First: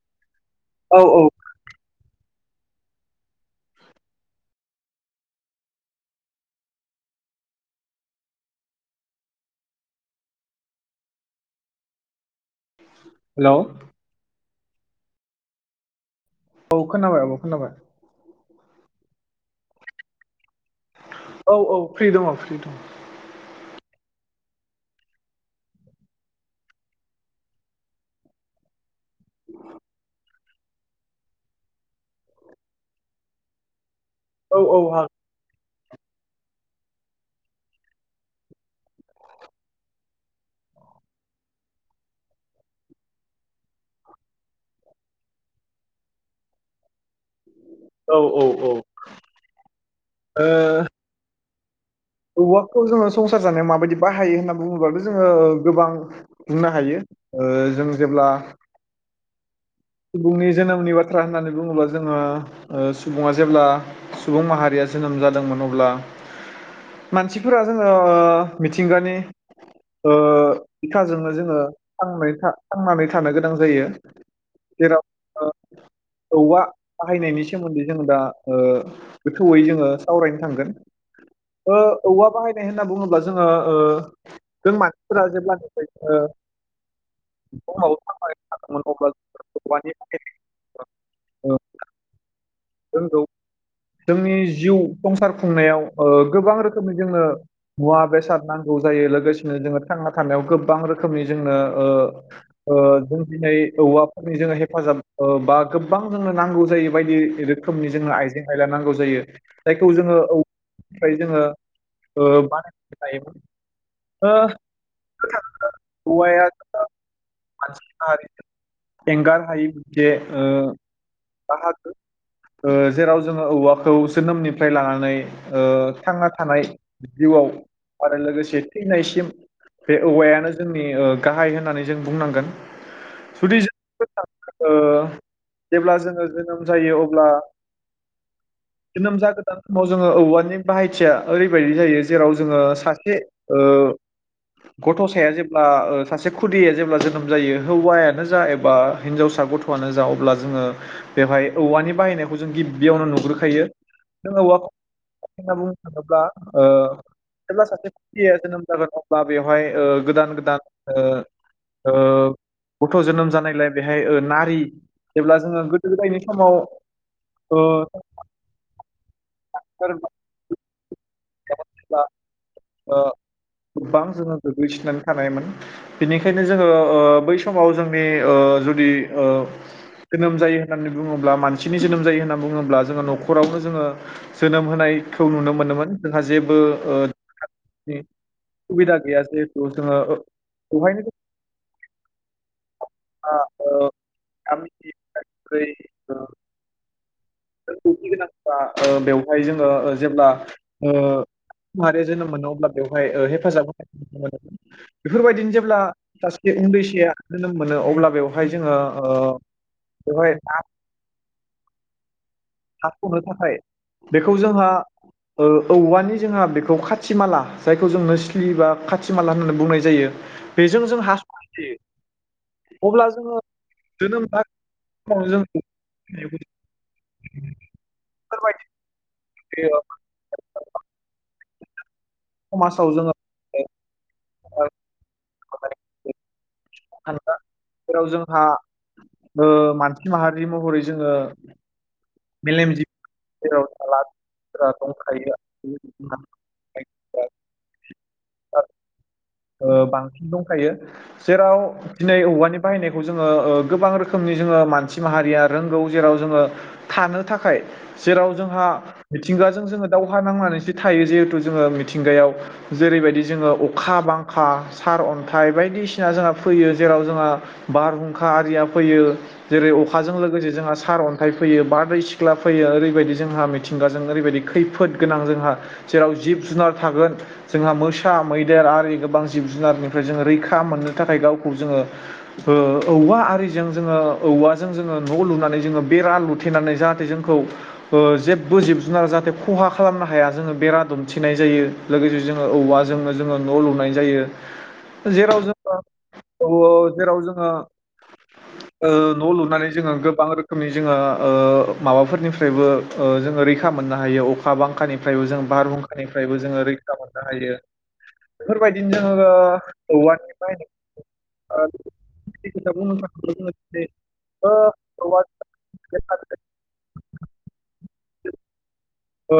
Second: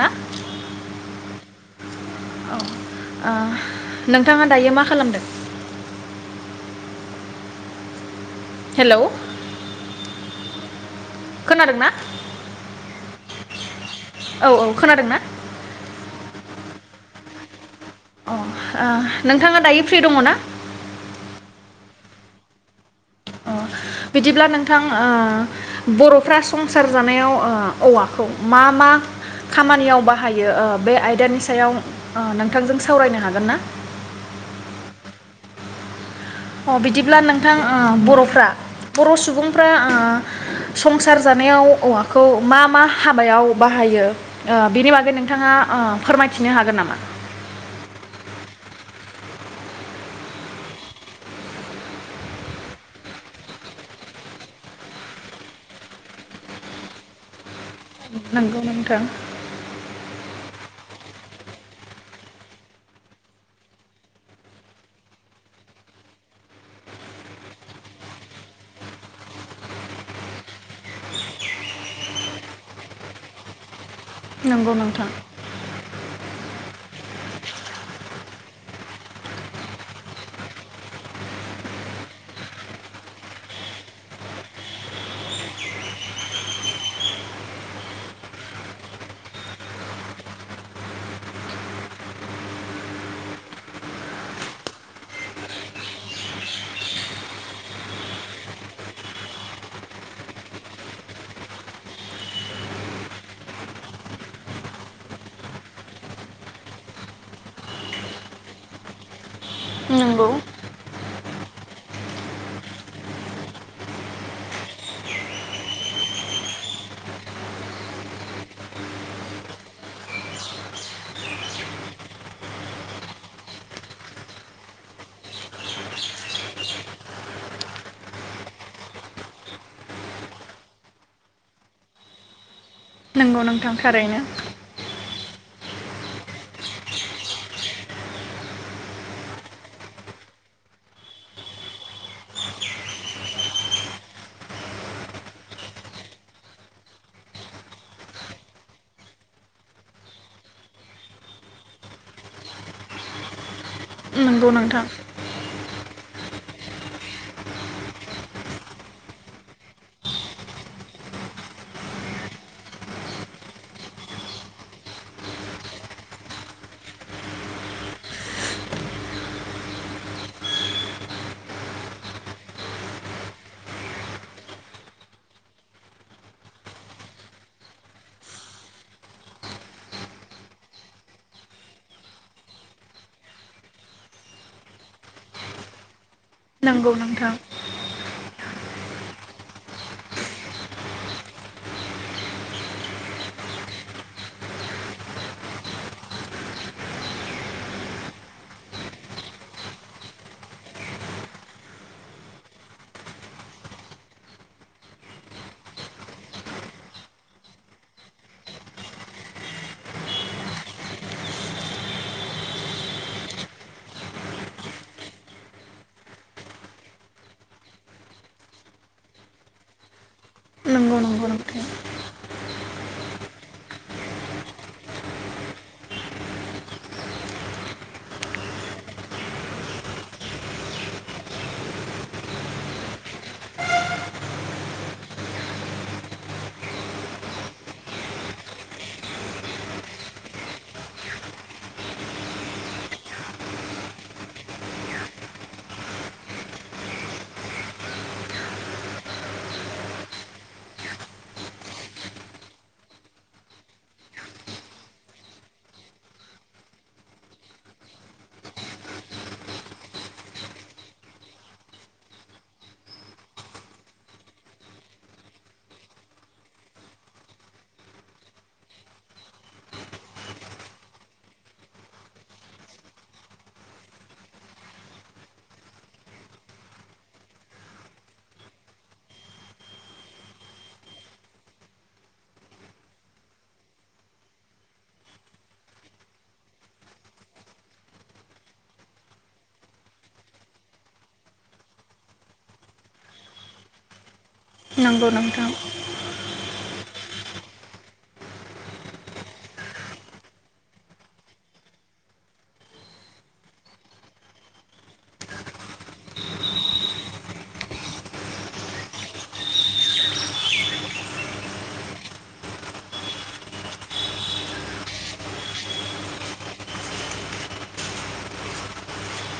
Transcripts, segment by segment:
ना औ ओ नोंथाङा दायो मा खालामदों? हेल' खोनादों ना? हेल' औ औ खोनादों ना? औ खोनाबाय आब खोनाबाय। अ ओ नोंथाङा दायो फ्रि दङ ना? औ औ फ्रि दङ फ्रि दं। अ बिदिब्ला नोंथां ओ बरफ्रा संसार जानायाव ओ औवाखौ मा मा खामानियाव बाहायो ओ बे आयदानि सायाव ओ नोंथांजों सावरायनो हागोन ना? औ औ हागो। अ बिदिब्ला नोंथां ओ बर'फ्रा बर' सुबुंफ्रा ओ संसार जानायाव औवाखौ मा मा हाबायाव बाहायो ओ बिनि बागै नोंथाङा ओ फोरमायथिनो हागोन नामा? औ औ औ ओ औवाखौ जोङो संसार जानायाव माबायदि बाहायो होनना बुङोबाथ जोङो गोबां बुंनो हायो ओ जों जेब्ला नंगौ नोंथां सुबुंनि जोनोमनि बाथ्रा होननानै बुङोब्ला जोङो ओ सुबुङा जेब्ला सुबुं माहारिया जोनोम जादोंमोन अब्ला मानसिफोरा जोङो ओ मिथिंगानि ओ बिखाजोंनो जोङो थांनाय था-थांनानै थानो गोनां जायो। नंगौ नोंथां जेराव औवा बाहायनायनि सोमोन्दै जोङो दा ओ गोथौयै जोङो सावरायनो थांगोन ओ औवा बाहायनाय होनना बुङोब्ला जोङो ओ जों मानसिफोरा जेब्लानिफ्राय ओ [inaudible] नानै थादोंमोन अब्ला औवानि [inaudible] जोंनि जिउ संसार खुंनायाव ओ गोबां रोखोमनि जोंनो मुवा बेसाद नांगौ जायो लोगोसेनो जोङो थांना थानायाव गोबां रोखोमनि जोंनो ओ ओ जों दिनै औवा जोङो हेफाजाब ओ बा गोबां जोङो नांगौ जायो बायदि रोखोमनि जोङो आइजें आयला नांगौ जायो जायखौ जोङो नंगौ औ निफ्राय जोङो ओ मा होनो [unintelligible] एंगार हायि बे ओ बाहागो ओ जेराव जोङो औवाखौ जोनोमनिफ्राय लानानै ओ थांना थानाय जिउआव आरो लोगोसे थैनायसिम बे औवायानो जोंनि ओ गाहाय होननानै जों बुंनांगोन। नंगौ नोंथां थार। [unintelligible] ओ जेब्ला जोङो जोनोम जायो अब्ला जोनोम जागोदान समाव जोङो औवानि बाहायथिया ओरैबायदि जायो जेराव जोङो सासे ओ गथ'साया जेब्ला ओ सासे खुदिया जेब्ला जोनोम जायो हौवायानो जा एब बा हिन्जावसा गथ'आनो जा अब्ला जोङो बेवहाय औवानि बाहायनायखौ जों गिबियावनो नुग्रोखायो। जों नंगौ औवाखौ नोंथां [unintelligible] जेब्ला ओ जेब्ला सासे खुदिया जोनोम जागोन अब्ला बेवहाय ओ गोदान गोदान ओ ओ गथ' जोनोम जानाय बेहाय ओ नारि जेब्ला जोङो गोदो गोदायनि समाव ओ [inaudible] गोबां जोङो गोग्लैसोनानै थानायमोन बेनिखायनो जोङो बै समाव जोंनि जुदि जोनोम जायो होननानै बुङोब्ला मानसिनि जोनोम जायो होननानै बुङोब्ला जोङो नखरावनो जोङो जोनोम होनायखौ नुनो मोनोमोन। जोंहा जेबो नंगौ नोंथां [inaudible] सुबिदा गैयाजे [inaudible] आ औ [inaudible] रोंगौथि गोनां बा बेवहाय जोङो जेब्ला ओ [inaudible] माहारिया जोनोम मोनो अब्ला बेवहाय हेफाजाब होनाय नु मोनो बेफोरबायदिनो जेब्ला सासे उन्दैसाया जोनोम मोनो अब्ला बेवहाय जोङो बेवहाय [inaudible] हाखनो थाखाय बेखौ जोंहा औवानि जोंहा बेखौ खाथि माला जायखौ जों नोस्लि बा खाथि माला होननानै बुंनाय जायो। बेजों नंगौ जों नंगौ हासनाय नोंथां जायो। अब्ला जोङो जोनोम [inaudible] [inaudible] समाजाव जोङो। औ। जेराव जोंहा मानसि माहारि महरै जोङो। मेलेम जिबि जेराव [inaudible] दंखायो [inaudible] औ। बांसिन दंखायो जेराव दिनै औवानि बाहायनायखौ जोङो गोबां रोखोमनि जोङो मानसि माहारिया रोंगौ जेराव जोङो थानो थाखाय जेराव जोंहा मिथिंगाजों जोङो दावहा नांनानैसो थायो जिहेथु जोङो मिथिंगायाव जेरैबायदि जोङो अखा बांखा। बांखा सारअन्थाइ बायदिसिना जोंहा फैयो जेराव जोंहा बारहुंखा आरिया फै जेरै अखाजों लोगोसे जोंहा सार अन्थाइ फैयो बारदै सिख्ला फैयो ओरैबायदि जोंहा मिथिंगाजों ओरैबायदि खैफोद गोनां जोंहा जेराव जिब जुनार थागोन जोंहा मोसा मैदेर आरि। गोबां जिब जुनारनिफ्राय जोङो रैखा मोननो थाखाय गावखौ जोङो ओ-औवा आरिजों जोङो औवाजों जोङो न' लुनानै जोङो बेरा लुथेनानै जाहाथे जोंखौ ओ-जेबो जिब जुनार जाहाथे खहा खालामनो हाया जोङो बेरा दुमथेनाय जायो लोगोसे जोङो औवाजोंनो जोङो न' लुनाय। नंगौ जायो। जेराव नोंथां जों औ औ जेराव जों। ओ-न लुनानै जोङो गोबां रोखोमनि जोङो ओ- माबाफोरनिफ्रायबो ओ-जोङो रैखा मोननो हायो अखा बांखानिफ्रायबो जों बारहुंखानिफ्रायबो जों रैखा मोननो हायो बेफोरबायद फिन जोङो औवानि बाहायनाय ओ- [unintelligible] ओ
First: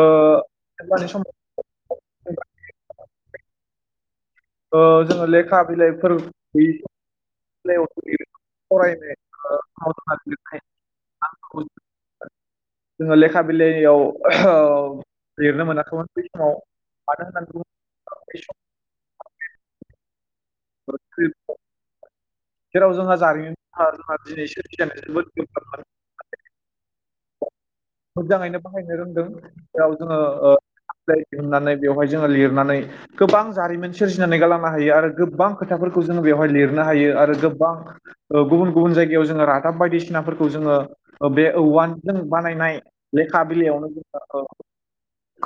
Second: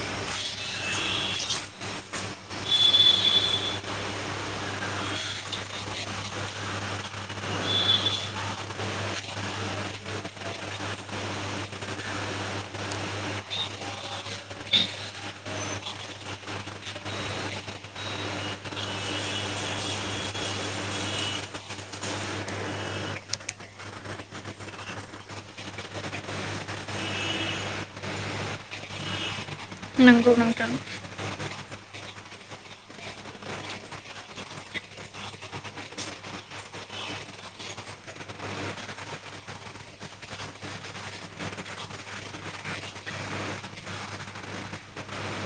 ओमबानि समा [unintelligible] ओ जोङो लेखा बिलाइफोर गैयि। [unintelligible] जोङो लेखा बिलाइयाव लिरनो मोनाखैमोन बै समाव मानो होननानै बुङो - [unintelligible] जेराव जोंहा जारिमिन दिनै [unintelligible] मोजाङैनो बाहायनो रोंदों जोङो नंगौ ओ नोंथां होननानै [unintelligible] बेवहाय जोङो लिरनानै गोबां जारिमिन सोरजिनानै गालांनो हायो आरो गोबां खोथाफोरखौ जोङो बेवहाय लिरनो हायो आरो। ओ-गोबां गुबुन गुबुन जायगायाव जोङो ओ- रादाब बायदिसिना जोङो ओ-बे औवानजों बानायनाय लेखा बिलाइयावनो जोङो ओ-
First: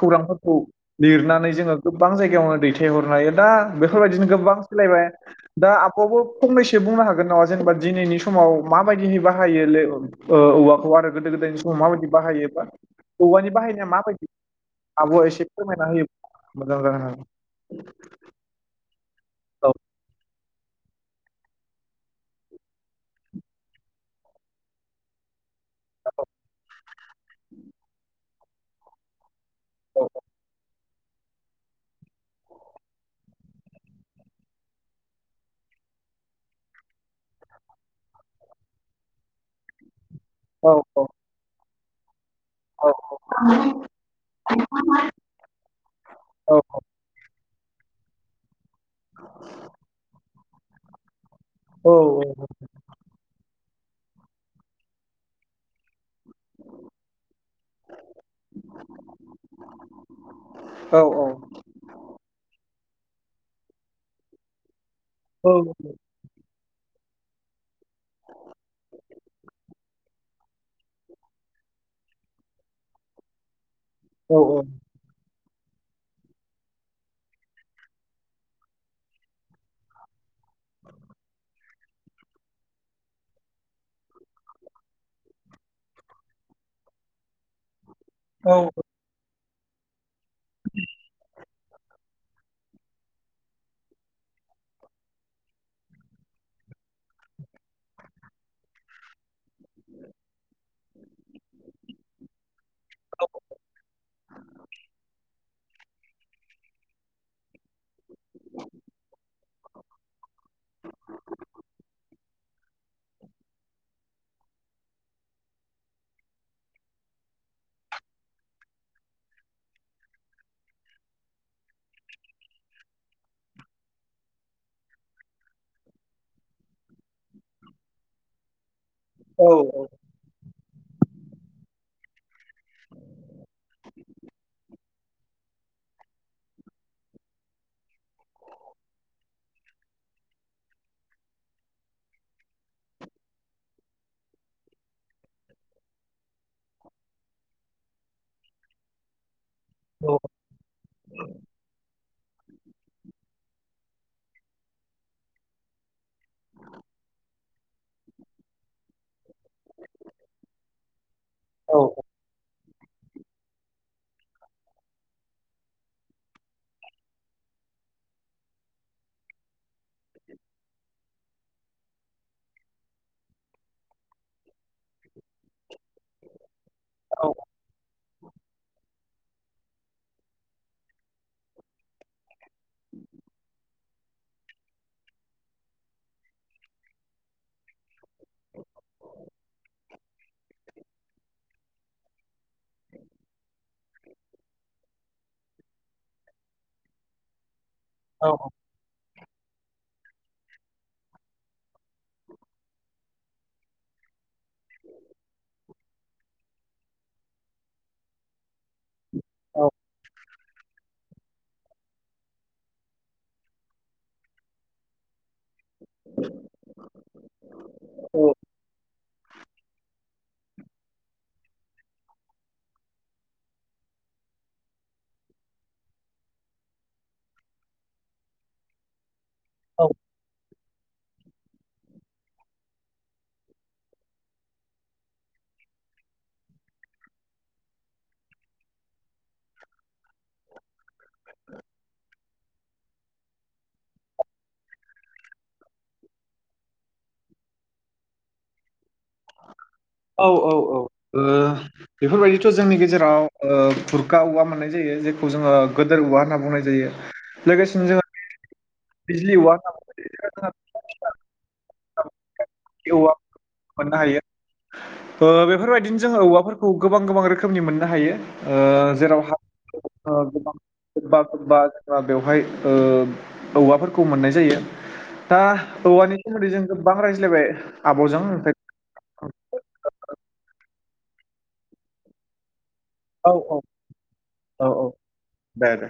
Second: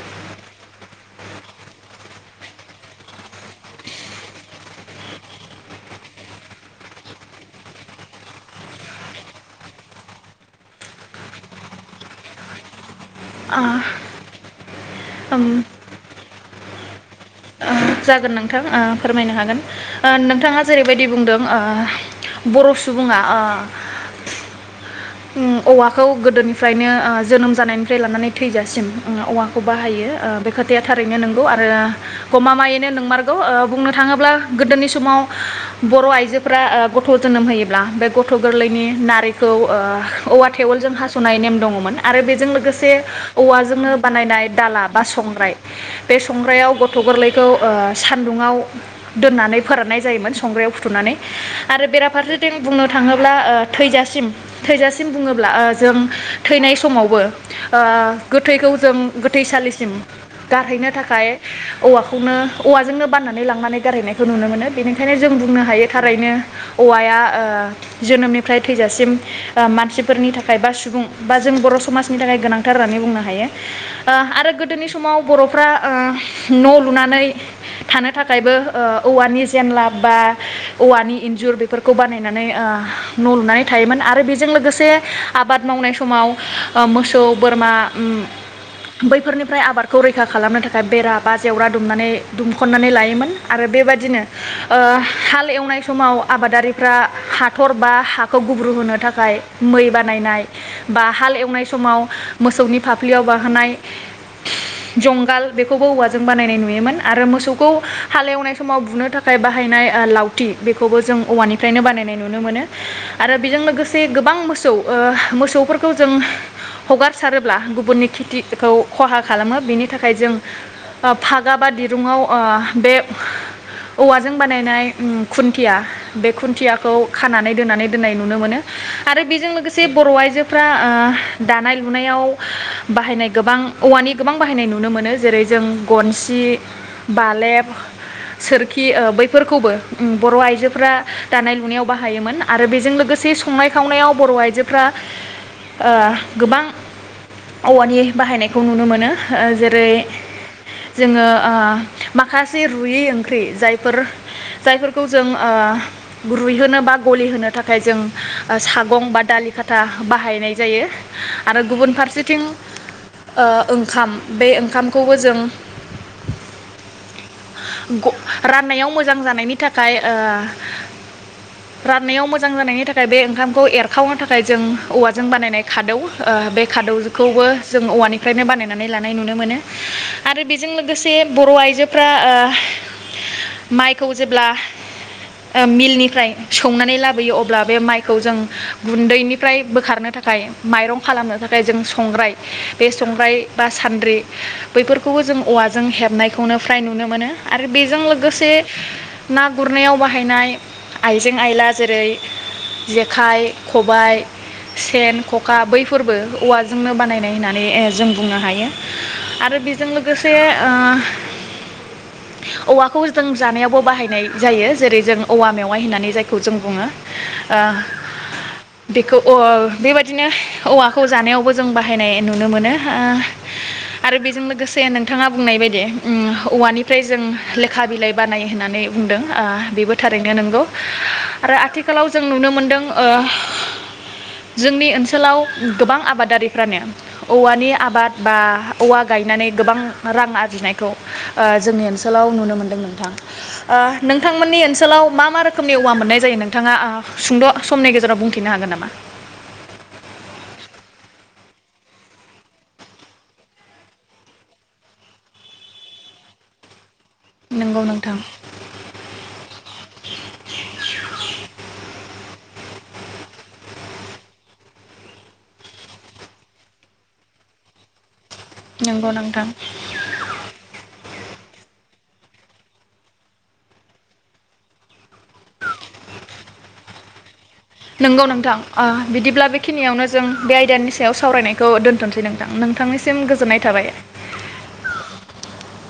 खौरांफोरखौ लिरनानै जोङो गोबां जायगायावनो दैथायहरनो हरनो हायो दा बेफोरबायदिनो गोबां सोलायबाय दा आब'बो फंनैसो। बुंनो हागोन नामा जेनेबा दिनैनि समाव माबायदिहै बाहायो ल ओ-औवाखौ आरो गोदो गोदायनि समाव माबायदि बाहायोबा? औवानि बाहायनाया माबायदि? आब' एसे ओम फोरमायना हो मोजां जागोन आरो। जागोन नोंथां ओ फोरमायनो हागोन ओ नोंथाङा जेरैबायदि बुंदों ओ-बर' सुबुङा आ- ओ-औवाखौ गोदोनिफ्रायनो ओ-जोनोम जानायनिफ्राय लानानै थैजासिम औवा। औ बाहायो ओ बे खोथाया। थारैनो नोंगौ आरो गमामा। मायैनो नोंमारगौ ओ बुंनो थाङोब्ला गोदोनि समाव बर' आइजोफोरा ओ-गथ' जोनोम होयोब्ला बे गथ' गोरलैनि नारिखौ ओ औवा थेवलजों हास'नाय नेम दङमोन। आरो बेद जों औ लोगोसे औवाजोंनो बानायनाय दाला बा संग्राय बे औ संग्रायाव गथ' गोरलै। खौ ओ सान्दुंङाव दोननानै फोराननाय जायोमोन। संग्रायाव फुथुमनानै। आरो औ बेराफारसेथिं बुंनो थाङोब्ला ओ थैजासिम थैजासिम बुङोब्ला ओ जों थैनाय समावबो ओ गोथैखौ जों गोथैसालिसिम गारहैनो औ थाखाय औवाखौ नों औवाजोंनो बाननानै लांनानै गारहायनायखौ नुनो मोनो। बेनिखायनो जों औ बुंनो हायो थारैनो। औवाया ओ जोनोमनिफ्राय थैजासिम ओ मानसि फोरनि थाखाय बा सुबुं बा जों बर' समाजनि थाखाय गोनांथार होननानै बुंनो हायो। ओ औ आरो गोदोनि समाव। बरफ्रा ओ न लुना नै थानो थाखायबो ओ औवानि जेनला बा औवानि इन्जुर बे फोरफोरखौ बानायनानै न' लुनानै थायोमोन आरो बेजों लोगोसे आबाद मावनाय समाव मोसौ बोरमा उम औ बैफोरनि निफ्राय आबादखौ रैख खा खालामनो थाखाय बेरा बा जेवरा दुमनानै दुमखननानै लायोमोन आरो बेबादिनो ओ हाल एवनाय समाव आबादारिफ्रा हाथर बा हाखौ गुब्रु होनो थाखाय मै बानायनाय बा हाल एवनाय समाव मोसौनि फाफ्लियाव बाहोनाय जंगाल बेखौबो औवाजों बानायनाय नु योमोन आरो मोसौखौ हालेवनाय समाव बुनो थाख खाय बाहायनाय लाव थि बेखौबो जों औवानिफ्रायनो बानायनाय नुनो मोनो आरो बेजों लोगोसे गोबां मोसौ ओ मोसौफोरखौ जों हगारसारोब्ला गुबुननि खेथिखौ खहा खालामो बेनि थाखाय जों फा ग्रा बा दिरुङाव बे औवाजों बानायनाय उम खुन्थिया बे खुन्थियाखौ खानानै दोनानै दोननाय नुनो मोनो आरो बेजों लोगोसे बर आइजो फ्रा दानाय लुनायाव बाहायनाय गोबां औवानि गोबां बाहायनाय नुनो मोनो जेरै जों गन्स सि बालेब सोरखि ओ बैफोरखौबो बर आइजोफ्रा दानाय लुनायाव बाहायोमोन आरो बेजों लोगोसे संनाय खावनायाव बर आइजोफ्रा ओ गोबां औवानि बाहायनायखौ नुनो मोनो जेरै जोङो ओ माखासे रुयै ओंख्रि जायफोर जायफोरखौ जों ओ रुइहोनो बा गलिहोनो थाखाय जों सागं बा दालि खाथा बाहायनाय जायो आरो गुबुन फारसेथिं ओ ओंखाम बे ओंखामखौबो जों ग राननायाव मोजां जानायनि थाखाय ओ राननायाव मोजां जानायनि थाखाय बे ओंखामखौ एरखावनो थाखाय जों औवाजों बानायनाय खादौ ओ बे खादौखौबो जों औवानि -फ्रायनो बानायनानै लानाय नुनो मोनो आरो बेजों लोगोसे बर आइजोफ्रा ओ माइखौ जेब्ला मिलनिफ्राय सौनानै लाबोयो अब्ला बे माइ -खौ जों गुन्दैनिफ्राय बोखारनो थाखाय माइरं खालामनो थाखाय जों संग्राय बे संग्राय बा सान्द्रि बैफोर- -खौबो जों औवाजों हेबनायखौनो फ्राय नुनो मोनो आरो बेजों लोगोसे ना गुरनायाव बाहाय- -हायनाय आइजें - आइला जेरै जेखाइ, खबाइ सेन, खखा बैफोरबो औवाजोंनो बानायनाय होननानै जों बुंनो हायो आरो बे- लोगोसे ओ औवाखौ जों जानायावबो बाहायनाय जायो जेरै जों औवा मेवाइ होननानै जायखौ जों बुङो ओ औ औ बेखौ बेबायदिनो औवाखौ जानायावबो जों बाहायनाय नुनो मोनो आरो बेजों लोगोसे। से नोंथाङा बुंनाय बायदि औवानिफ्राय जों लेखा बिलाइ बानायो होननानै बुंदों। औ बेबो थारैनो नंगौ। आरो आथिखालाव जों नुनो मोनदों ओ जोंनि ओनसोलाव गोबां आबादारिफ्रानो औवानि आबाद बा औवा गायनानै गोबां रां आरजिनायखौ ओ जोंनि ओनसोलाव नुनो मोनो। मोन्दों नोंथां ओ नोंथांमोननि ओनसोलाव मा मा रोखोमनि औवा मोननाय जायो नोंथाङा ओ सुंद' समनि गेजेराव बुंथिनो हागोन नामा औ - औ औ बेफोरबायदिथ' जोंनि गेजेराव बुरखा औवा मोननाय जायो जेखौ जोङो गोदोर औवा होनना बुंनाय जायो। नंगौ लोगोसेनो जों नोंथां बिजलि औवा होनना बुंनाय जायो। औवा मोननो हायो। बेफोरबायदिनो जोङो औवाफोरखौ गोबां गोबां रोखोमनि मोननो हायो। ओ नंगौ जेरावहाय नोंथां जों गोबां गोबां बा बेवहाय ओ औवाफोरखौ मोननाय जायो दा औवानि सोमोन्दै जों। बां रायज्लायबाय। आब'जों नंगौ नोंथां ओमफ्राय बिदिब्ला बेखिनियावनो। जों बे आयदानि सायाव सावरायनायखौ दोन्थ'सै नोंथां नों। नोंथांनिसिम औ औ गोजोननाय थाबाय। औ औ दे दे